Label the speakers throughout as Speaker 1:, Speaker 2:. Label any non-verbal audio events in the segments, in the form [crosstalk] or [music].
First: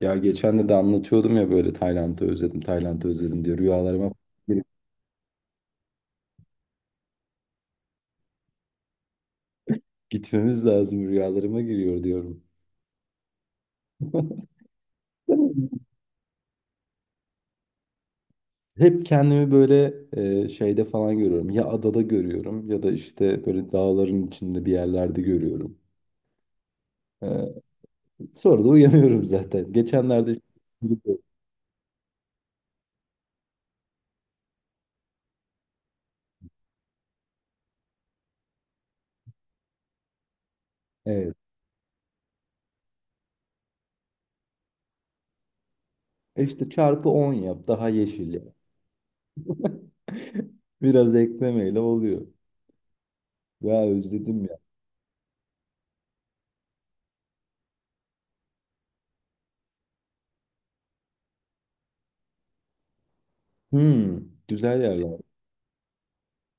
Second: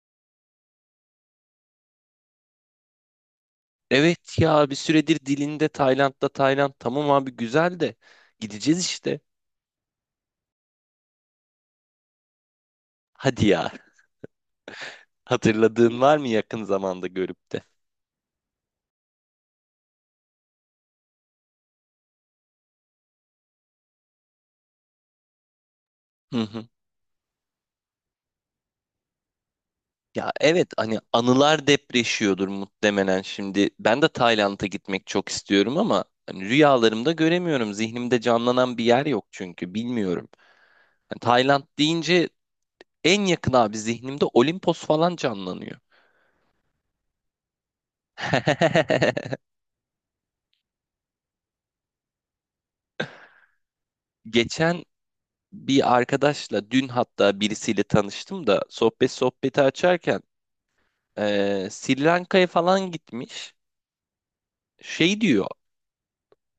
Speaker 1: Ya geçen de anlatıyordum ya böyle Tayland'ı özledim, Tayland'ı özledim diyor. Rüyalarıma
Speaker 2: Evet
Speaker 1: girip
Speaker 2: ya bir süredir dilinde Tayland'da Tayland tamam abi güzel de gideceğiz işte.
Speaker 1: gitmemiz lazım, rüyalarıma giriyor diyorum.
Speaker 2: Hadi ya.
Speaker 1: [laughs]
Speaker 2: [laughs] Hatırladığın var mı yakın zamanda görüp de?
Speaker 1: Hep kendimi böyle şeyde falan görüyorum. Ya adada görüyorum ya da işte böyle dağların içinde bir yerlerde görüyorum.
Speaker 2: Hı hı.
Speaker 1: E, sonra da uyanıyorum zaten.
Speaker 2: Ya
Speaker 1: Geçenlerde
Speaker 2: evet hani
Speaker 1: [laughs]
Speaker 2: anılar depreşiyordur muhtemelen şimdi. Ben de Tayland'a gitmek çok istiyorum ama hani rüyalarımda göremiyorum. Zihnimde canlanan bir yer yok çünkü bilmiyorum. Yani
Speaker 1: evet.
Speaker 2: Tayland deyince en yakın abi zihnimde Olimpos falan canlanıyor.
Speaker 1: E işte çarpı 10 yap daha yeşil ya.
Speaker 2: [laughs]
Speaker 1: [laughs] Biraz eklemeyle oluyor. Ya özledim ya.
Speaker 2: Geçen bir arkadaşla dün hatta birisiyle tanıştım da sohbeti açarken Sri Lanka'ya falan gitmiş.
Speaker 1: Hmm, güzel yerler.
Speaker 2: Şey diyor,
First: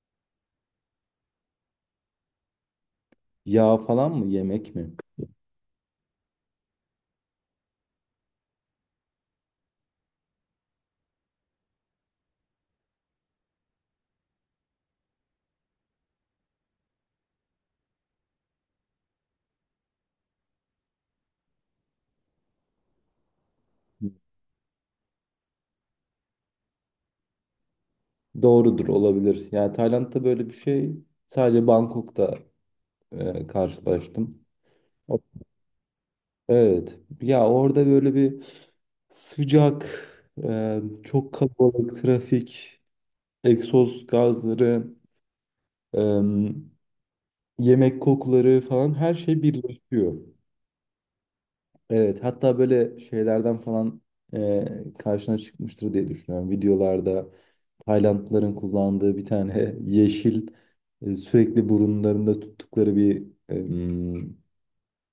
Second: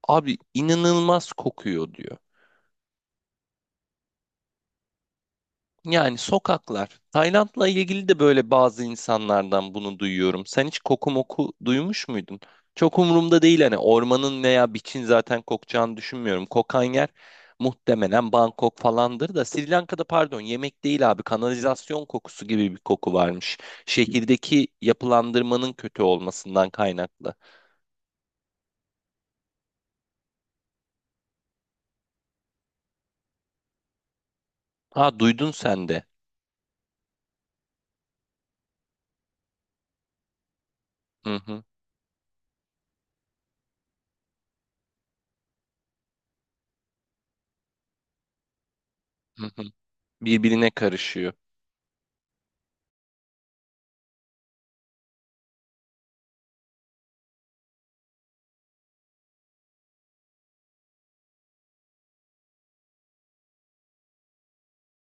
Speaker 2: abi inanılmaz kokuyor diyor.
Speaker 1: Yağ falan mı yemek mi?
Speaker 2: Yani sokaklar. Tayland'la ilgili de böyle bazı insanlardan bunu duyuyorum. Sen hiç koku moku duymuş muydun? Çok umurumda değil, hani ormanın veya biçin zaten kokacağını düşünmüyorum. Kokan yer muhtemelen Bangkok falandır da, Sri Lanka'da pardon, yemek değil abi, kanalizasyon kokusu gibi bir koku varmış. Şehirdeki yapılandırmanın kötü olmasından kaynaklı.
Speaker 1: Doğrudur olabilir. Yani Tayland'da böyle bir şey sadece Bangkok'ta karşılaştım.
Speaker 2: Ha,
Speaker 1: O-
Speaker 2: duydun sen de.
Speaker 1: Evet. Ya orada böyle bir sıcak, çok
Speaker 2: Hı hı,
Speaker 1: kalabalık trafik, egzoz gazları, e, yemek kokuları falan her şey
Speaker 2: hı hı.
Speaker 1: birleşiyor.
Speaker 2: Birbirine karışıyor.
Speaker 1: Evet, hatta böyle şeylerden falan karşına çıkmıştır diye düşünüyorum. Videolarda Taylandlıların kullandığı bir tane [laughs] yeşil sürekli burunlarında tuttukları bir e, m,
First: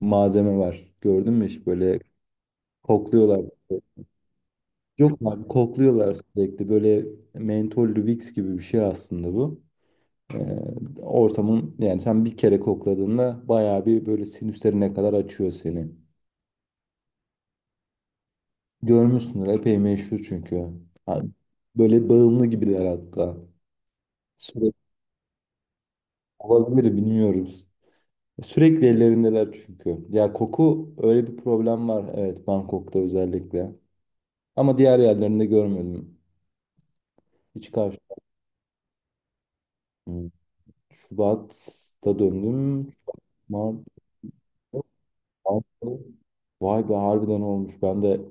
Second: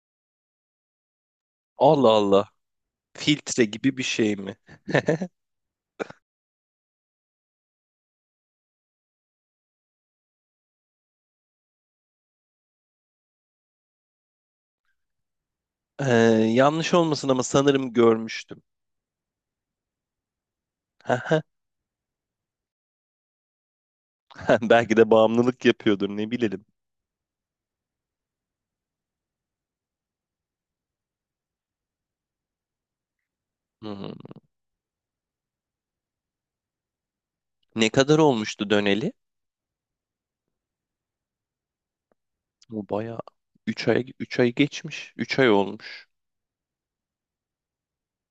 Speaker 1: malzeme var. Gördün mü hiç? Böyle
Speaker 2: Allah Allah.
Speaker 1: kokluyorlar.
Speaker 2: Filtre gibi bir şey mi?
Speaker 1: Yok abi, kokluyorlar sürekli. Böyle mentollü Vicks gibi bir şey aslında bu. E, ortamın yani sen bir kere kokladığında bayağı bir böyle sinüslerine kadar açıyor seni.
Speaker 2: Ee, yanlış olmasın ama sanırım görmüştüm.
Speaker 1: Görmüşsündür. Epey meşhur çünkü. Ha,
Speaker 2: [laughs]
Speaker 1: böyle bağımlı gibiler hatta. Sürekli
Speaker 2: Belki de bağımlılık yapıyordur, ne bilelim.
Speaker 1: olabilir, bilmiyoruz. Sürekli ellerindeler çünkü. Ya, koku öyle bir problem var. Evet, Bangkok'ta özellikle.
Speaker 2: Hmm.
Speaker 1: Ama diğer yerlerinde görmedim. Hiç
Speaker 2: Ne
Speaker 1: karşı.
Speaker 2: kadar olmuştu döneli?
Speaker 1: Hmm. Şubat'ta döndüm.
Speaker 2: Bu bayağı
Speaker 1: Mart,
Speaker 2: 3 ay, 3 ay geçmiş. üç ay
Speaker 1: Mart'ta.
Speaker 2: olmuş.
Speaker 1: Vay be, harbiden olmuş. Ben de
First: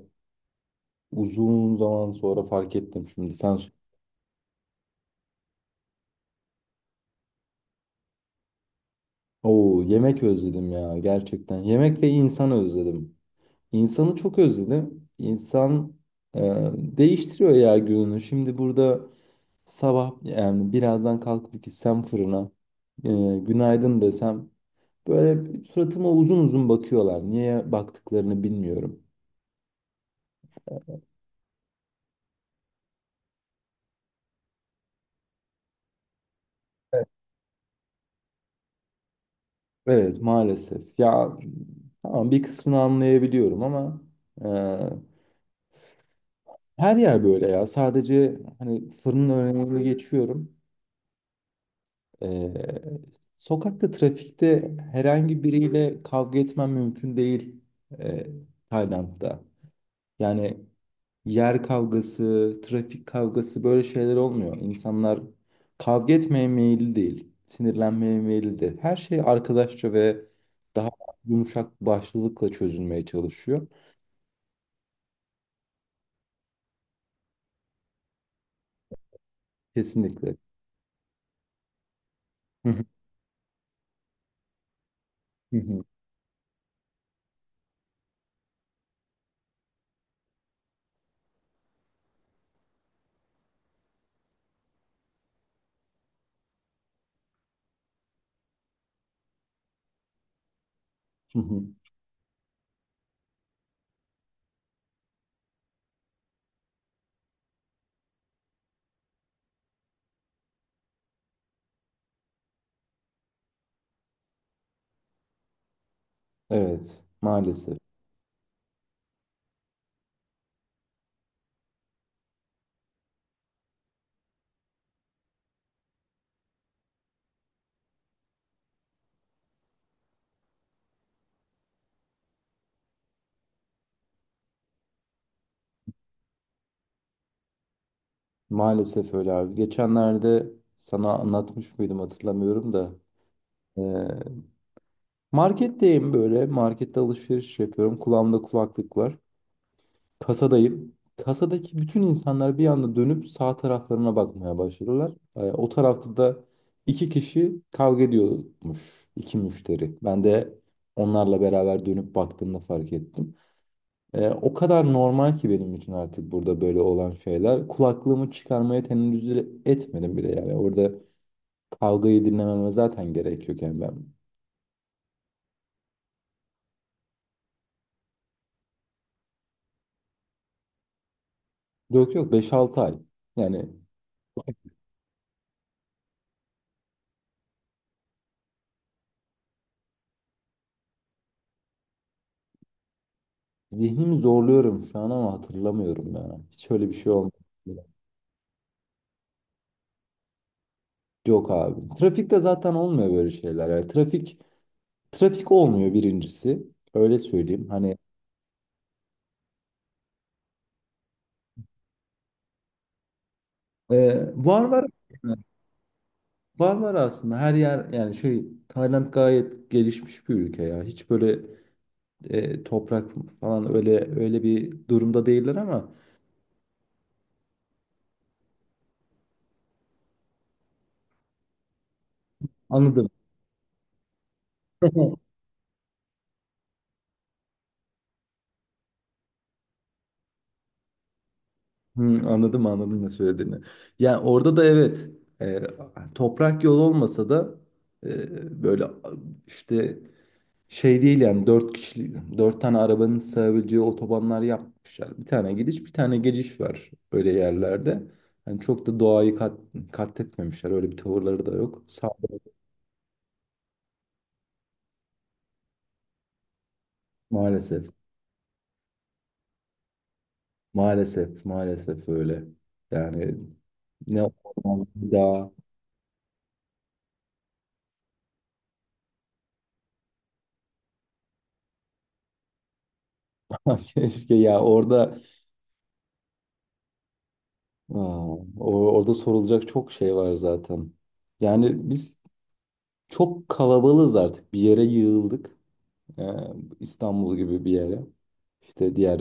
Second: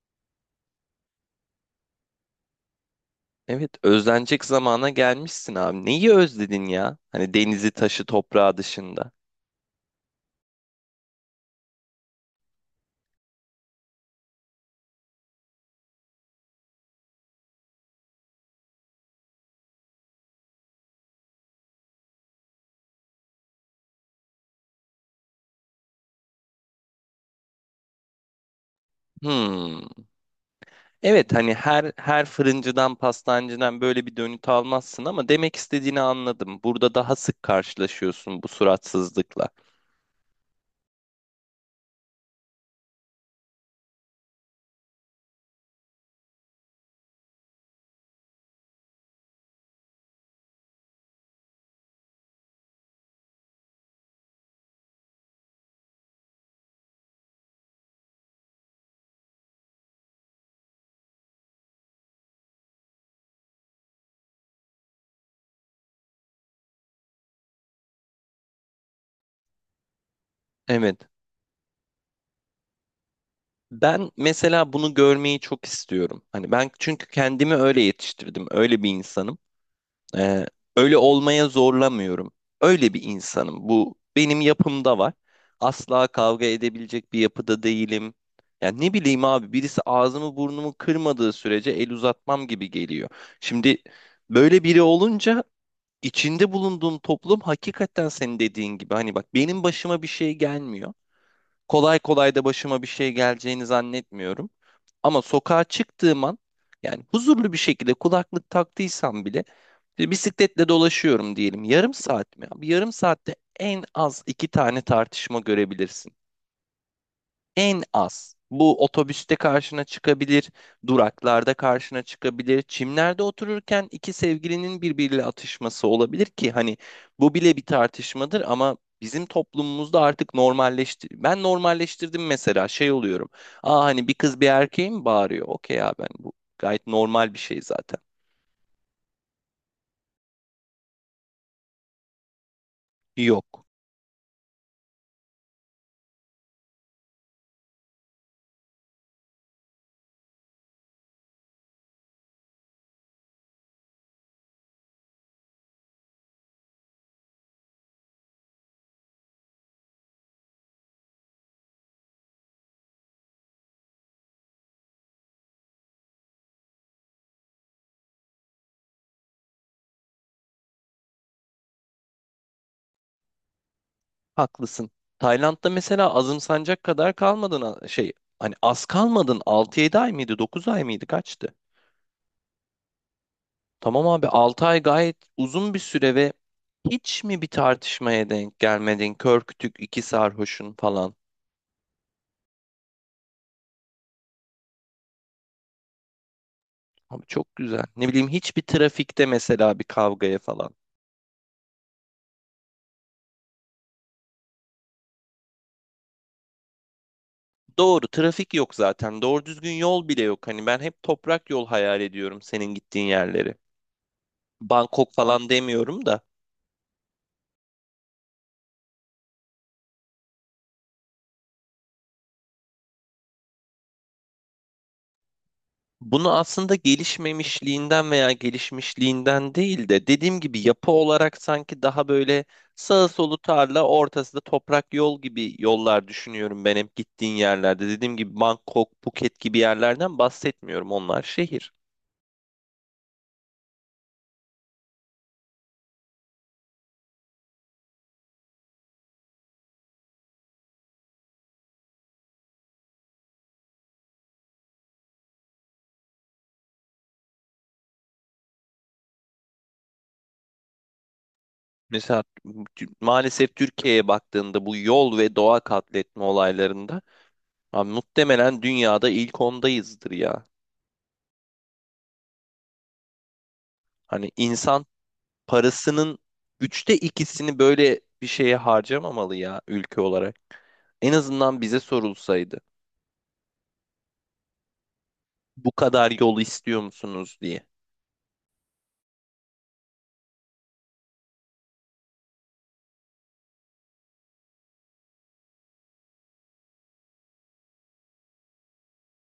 Speaker 1: uzun zaman sonra fark ettim şimdi.
Speaker 2: Evet, özlenecek zamana gelmişsin abi. Neyi özledin ya? Hani denizi, taşı, toprağı dışında.
Speaker 1: Oo, yemek özledim ya gerçekten. Yemek ve insan özledim. İnsanı çok özledim. İnsan e, değiştiriyor ya gününü. Şimdi burada sabah yani birazdan kalkıp gitsem fırına, e, günaydın desem, böyle suratıma uzun uzun bakıyorlar. Niye baktıklarını bilmiyorum.
Speaker 2: Hmm. Evet, hani her fırıncıdan, pastancıdan böyle bir dönüt almazsın ama demek istediğini anladım. Burada daha sık karşılaşıyorsun bu suratsızlıkla.
Speaker 1: Evet, maalesef. Ya tamam, bir kısmını anlayabiliyorum ama e, her yer böyle ya. Sadece hani fırının önüne geçiyorum. Ee, sokakta, trafikte herhangi biriyle kavga etmen mümkün değil e, Tayland'da. Yani yer kavgası, trafik kavgası, böyle şeyler olmuyor. İnsanlar kavga etmeye meyilli değil, sinirlenmeye meyillidir. Her şey arkadaşça ve daha
Speaker 2: Evet.
Speaker 1: yumuşak başlılıkla çözülmeye çalışıyor.
Speaker 2: Ben mesela bunu görmeyi çok istiyorum. Hani ben çünkü kendimi öyle yetiştirdim. Öyle bir insanım.
Speaker 1: Kesinlikle.
Speaker 2: Ee, öyle olmaya zorlamıyorum.
Speaker 1: Hı hı,
Speaker 2: Öyle bir insanım. Bu benim yapımda var.
Speaker 1: hı hı,
Speaker 2: Asla kavga edebilecek bir yapıda değilim. Yani ne bileyim abi, birisi ağzımı burnumu kırmadığı sürece el uzatmam gibi geliyor. Şimdi böyle biri olunca İçinde bulunduğun toplum, hakikaten senin dediğin gibi, hani bak benim başıma bir şey gelmiyor.
Speaker 1: hı hı.
Speaker 2: Kolay kolay da başıma bir şey geleceğini zannetmiyorum. Ama sokağa çıktığım an, yani huzurlu bir şekilde kulaklık taktıysam bile, işte bisikletle dolaşıyorum diyelim. Yarım saat mi? Bir yarım saatte en az iki tane tartışma görebilirsin.
Speaker 1: Evet, maalesef.
Speaker 2: En az. Bu otobüste karşına çıkabilir, duraklarda karşına çıkabilir. Çimlerde otururken iki sevgilinin birbiriyle atışması olabilir ki hani bu bile bir tartışmadır ama bizim toplumumuzda artık normalleşti. Ben normalleştirdim mesela, şey oluyorum. Aa, hani bir kız bir erkeğe mi bağırıyor? Okey ya, ben bu gayet normal bir şey zaten.
Speaker 1: Maalesef öyle abi. Geçenlerde sana anlatmış mıydım, hatırlamıyorum da.
Speaker 2: Yok.
Speaker 1: Ee, marketteyim böyle. Markette alışveriş yapıyorum. Kulağımda kulaklık var. Kasadayım. Kasadaki bütün insanlar bir anda dönüp sağ taraflarına bakmaya başladılar. O tarafta da iki kişi kavga ediyormuş. İki müşteri. Ben de onlarla beraber dönüp baktığımda fark ettim. O kadar normal ki benim için artık burada böyle olan şeyler. Kulaklığımı çıkarmaya tenezzül etmedim bile yani. Orada kavgayı dinlememe zaten gerek yok yani, ben.
Speaker 2: Haklısın. Tayland'da mesela azımsanacak kadar kalmadın, şey, hani az kalmadın, 6 7 ay mıydı, 9 ay mıydı, kaçtı?
Speaker 1: Yok yok, 5 6 ay. Yani
Speaker 2: Tamam abi, 6 ay gayet uzun bir süre ve hiç mi bir tartışmaya denk gelmedin? Kör kütük iki sarhoşun falan.
Speaker 1: zihnimi zorluyorum şu an ama hatırlamıyorum yani. Hiç öyle bir şey
Speaker 2: Abi
Speaker 1: olmadı.
Speaker 2: çok güzel. Ne bileyim, hiçbir trafikte mesela bir kavgaya falan.
Speaker 1: Yok abi. Trafikte zaten olmuyor böyle şeyler. Yani trafik, trafik olmuyor birincisi. Öyle söyleyeyim. Hani
Speaker 2: Doğru, trafik yok zaten. Doğru düzgün yol bile yok. Hani ben hep toprak yol hayal ediyorum senin gittiğin yerleri.
Speaker 1: var var
Speaker 2: Bangkok falan demiyorum da.
Speaker 1: var var aslında her yer, yani şey, Tayland gayet gelişmiş bir ülke ya. Hiç böyle toprak falan öyle öyle bir durumda değiller ama
Speaker 2: Bunu aslında gelişmemişliğinden veya gelişmişliğinden değil de, dediğim gibi yapı olarak sanki daha böyle sağı
Speaker 1: anladım.
Speaker 2: solu tarla, ortası da toprak yol
Speaker 1: [laughs]
Speaker 2: gibi yollar düşünüyorum ben hep gittiğin yerlerde. Dediğim gibi Bangkok, Phuket gibi yerlerden bahsetmiyorum, onlar şehir.
Speaker 1: Hmm, anladım anladım ne söylediğini. Yani orada da evet, e, toprak yol olmasa da böyle işte, şey değil yani, dört kişilik dört tane arabanın sığabileceği otobanlar yapmışlar. Bir tane gidiş, bir tane geliş var öyle yerlerde. Yani çok da doğayı katletmemişler, öyle bir tavırları da yok. Sağ
Speaker 2: Mesela maalesef Türkiye'ye baktığında bu yol ve doğa katletme olaylarında,
Speaker 1: maalesef
Speaker 2: abi muhtemelen dünyada ilk ondayızdır ya.
Speaker 1: maalesef maalesef öyle. Yani
Speaker 2: Hani
Speaker 1: ne
Speaker 2: insan
Speaker 1: daha
Speaker 2: parasının üçte ikisini böyle bir şeye harcamamalı ya, ülke olarak. En azından bize sorulsaydı.
Speaker 1: [laughs] keşke ya, orada
Speaker 2: Bu kadar yol istiyor musunuz diye.
Speaker 1: Aa, orada sorulacak çok şey var zaten. Yani biz çok kalabalığız artık. Bir yere yığıldık. Ee, İstanbul gibi bir yere. İşte diğer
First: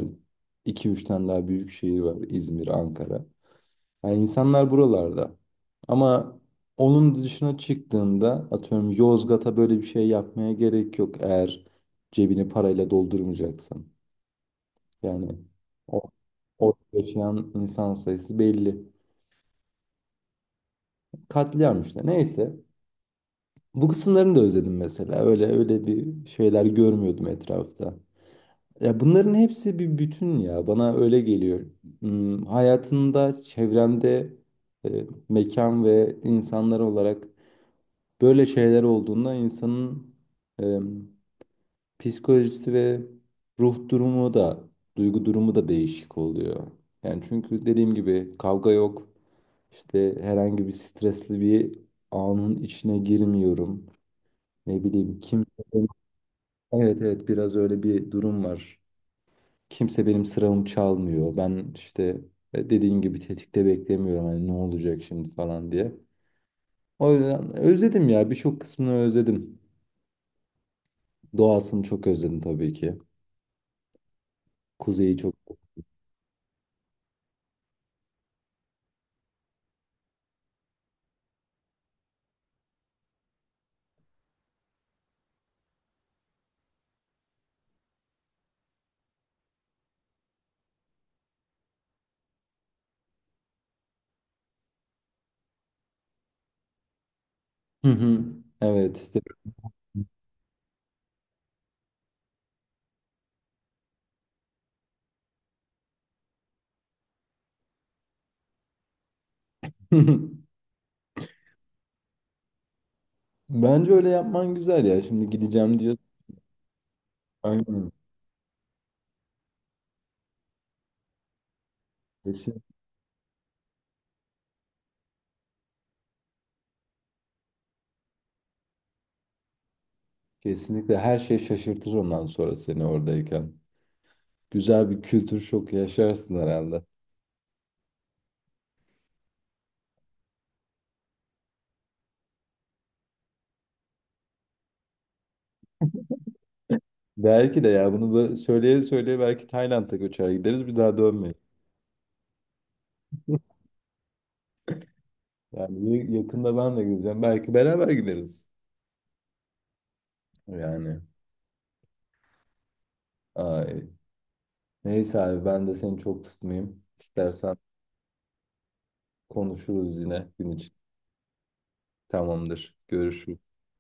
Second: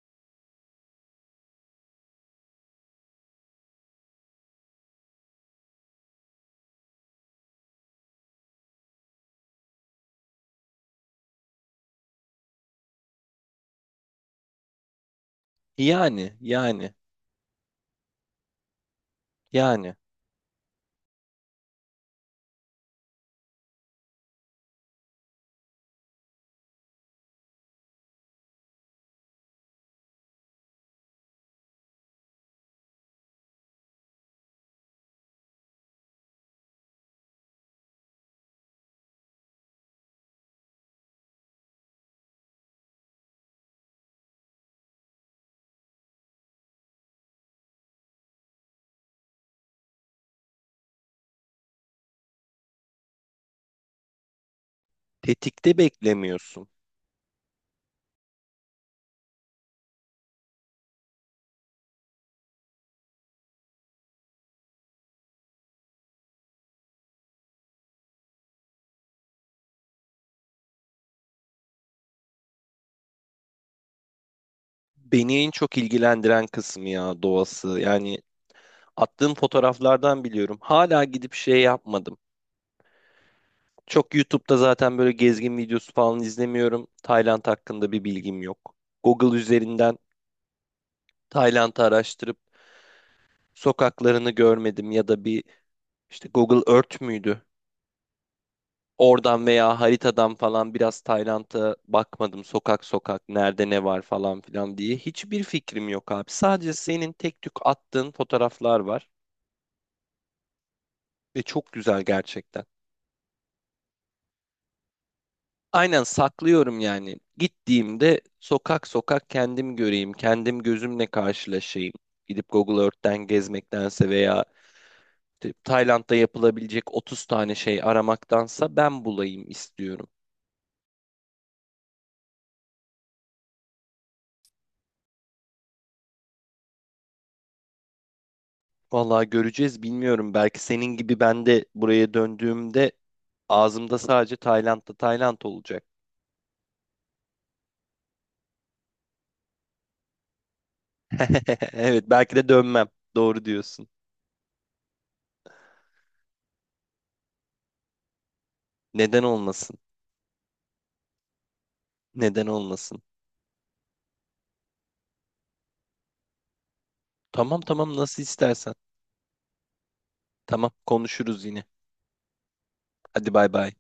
Speaker 1: iki 3 tane daha büyük şehir var. İzmir, Ankara. Yani insanlar buralarda. Ama onun dışına çıktığında, atıyorum, Yozgat'a böyle bir şey yapmaya gerek yok. Eğer cebini parayla doldurmayacaksan. Yani o,
Speaker 2: Yani,
Speaker 1: orada
Speaker 2: yani,
Speaker 1: yaşayan insan sayısı belli.
Speaker 2: yani.
Speaker 1: Katliam işte. Neyse. Bu kısımlarını da özledim mesela. Öyle öyle bir şeyler görmüyordum etrafta. Ya, bunların hepsi bir bütün ya. Bana öyle geliyor. Hayatında, çevrende, mekan ve insanlar olarak böyle şeyler olduğunda insanın e, psikolojisi ve ruh durumu da, duygu durumu da değişik oluyor. Yani çünkü dediğim gibi kavga yok. İşte herhangi bir stresli bir anın içine girmiyorum. Ne bileyim, kimse.
Speaker 2: Tetikte beklemiyorsun.
Speaker 1: Evet evet, biraz öyle bir durum var. Kimse benim sıramı çalmıyor. Ben işte dediğin gibi tetikte beklemiyorum, hani ne olacak şimdi falan diye. O yüzden özledim ya, birçok kısmını özledim. Doğasını çok özledim tabii ki. Kuzeyi çok.
Speaker 2: Beni en çok ilgilendiren kısmı ya, doğası. Yani attığım fotoğraflardan biliyorum. Hala gidip şey yapmadım. Çok YouTube'da zaten böyle gezgin videosu falan izlemiyorum. Tayland hakkında bir bilgim yok. Google üzerinden Tayland'ı araştırıp sokaklarını görmedim ya da bir, İşte Google Earth müydü?
Speaker 1: Hı hı. Evet işte.
Speaker 2: Oradan veya haritadan falan biraz Tayland'a bakmadım. Sokak sokak nerede ne var falan filan diye. Hiçbir fikrim yok abi. Sadece senin tek tük attığın fotoğraflar var.
Speaker 1: [laughs]
Speaker 2: Ve çok güzel gerçekten.
Speaker 1: Bence öyle yapman güzel ya. Şimdi gideceğim diyor.
Speaker 2: Aynen, saklıyorum yani.
Speaker 1: Aynen.
Speaker 2: Gittiğimde sokak sokak kendim göreyim. Kendim gözümle karşılaşayım. Gidip
Speaker 1: Kesin,
Speaker 2: Google Earth'ten gezmektense, veya işte Tayland'da yapılabilecek 30 tane şey aramaktansa, ben bulayım istiyorum.
Speaker 1: kesinlikle her şey şaşırtır ondan sonra seni oradayken. Güzel bir kültür şoku yaşarsın herhalde.
Speaker 2: Vallahi göreceğiz, bilmiyorum. Belki senin gibi ben de buraya döndüğümde ağzımda sadece Tayland'da Tayland olacak.
Speaker 1: Belki de ya, bunu söyleye söyleye belki Tayland'a göçer gideriz, bir daha dönmeyiz.
Speaker 2: [laughs] Evet belki de dönmem. Doğru
Speaker 1: [laughs]
Speaker 2: diyorsun.
Speaker 1: Yani yakında ben de gideceğim. Belki beraber gideriz.
Speaker 2: Neden olmasın?
Speaker 1: Yani.
Speaker 2: Neden olmasın?
Speaker 1: Ay. Neyse abi, ben de seni çok tutmayayım. İstersen
Speaker 2: Tamam tamam, nasıl istersen.
Speaker 1: konuşuruz yine gün
Speaker 2: Tamam,
Speaker 1: için.
Speaker 2: konuşuruz yine.
Speaker 1: Tamamdır.
Speaker 2: Hadi,
Speaker 1: Görüşürüz.
Speaker 2: bay bay.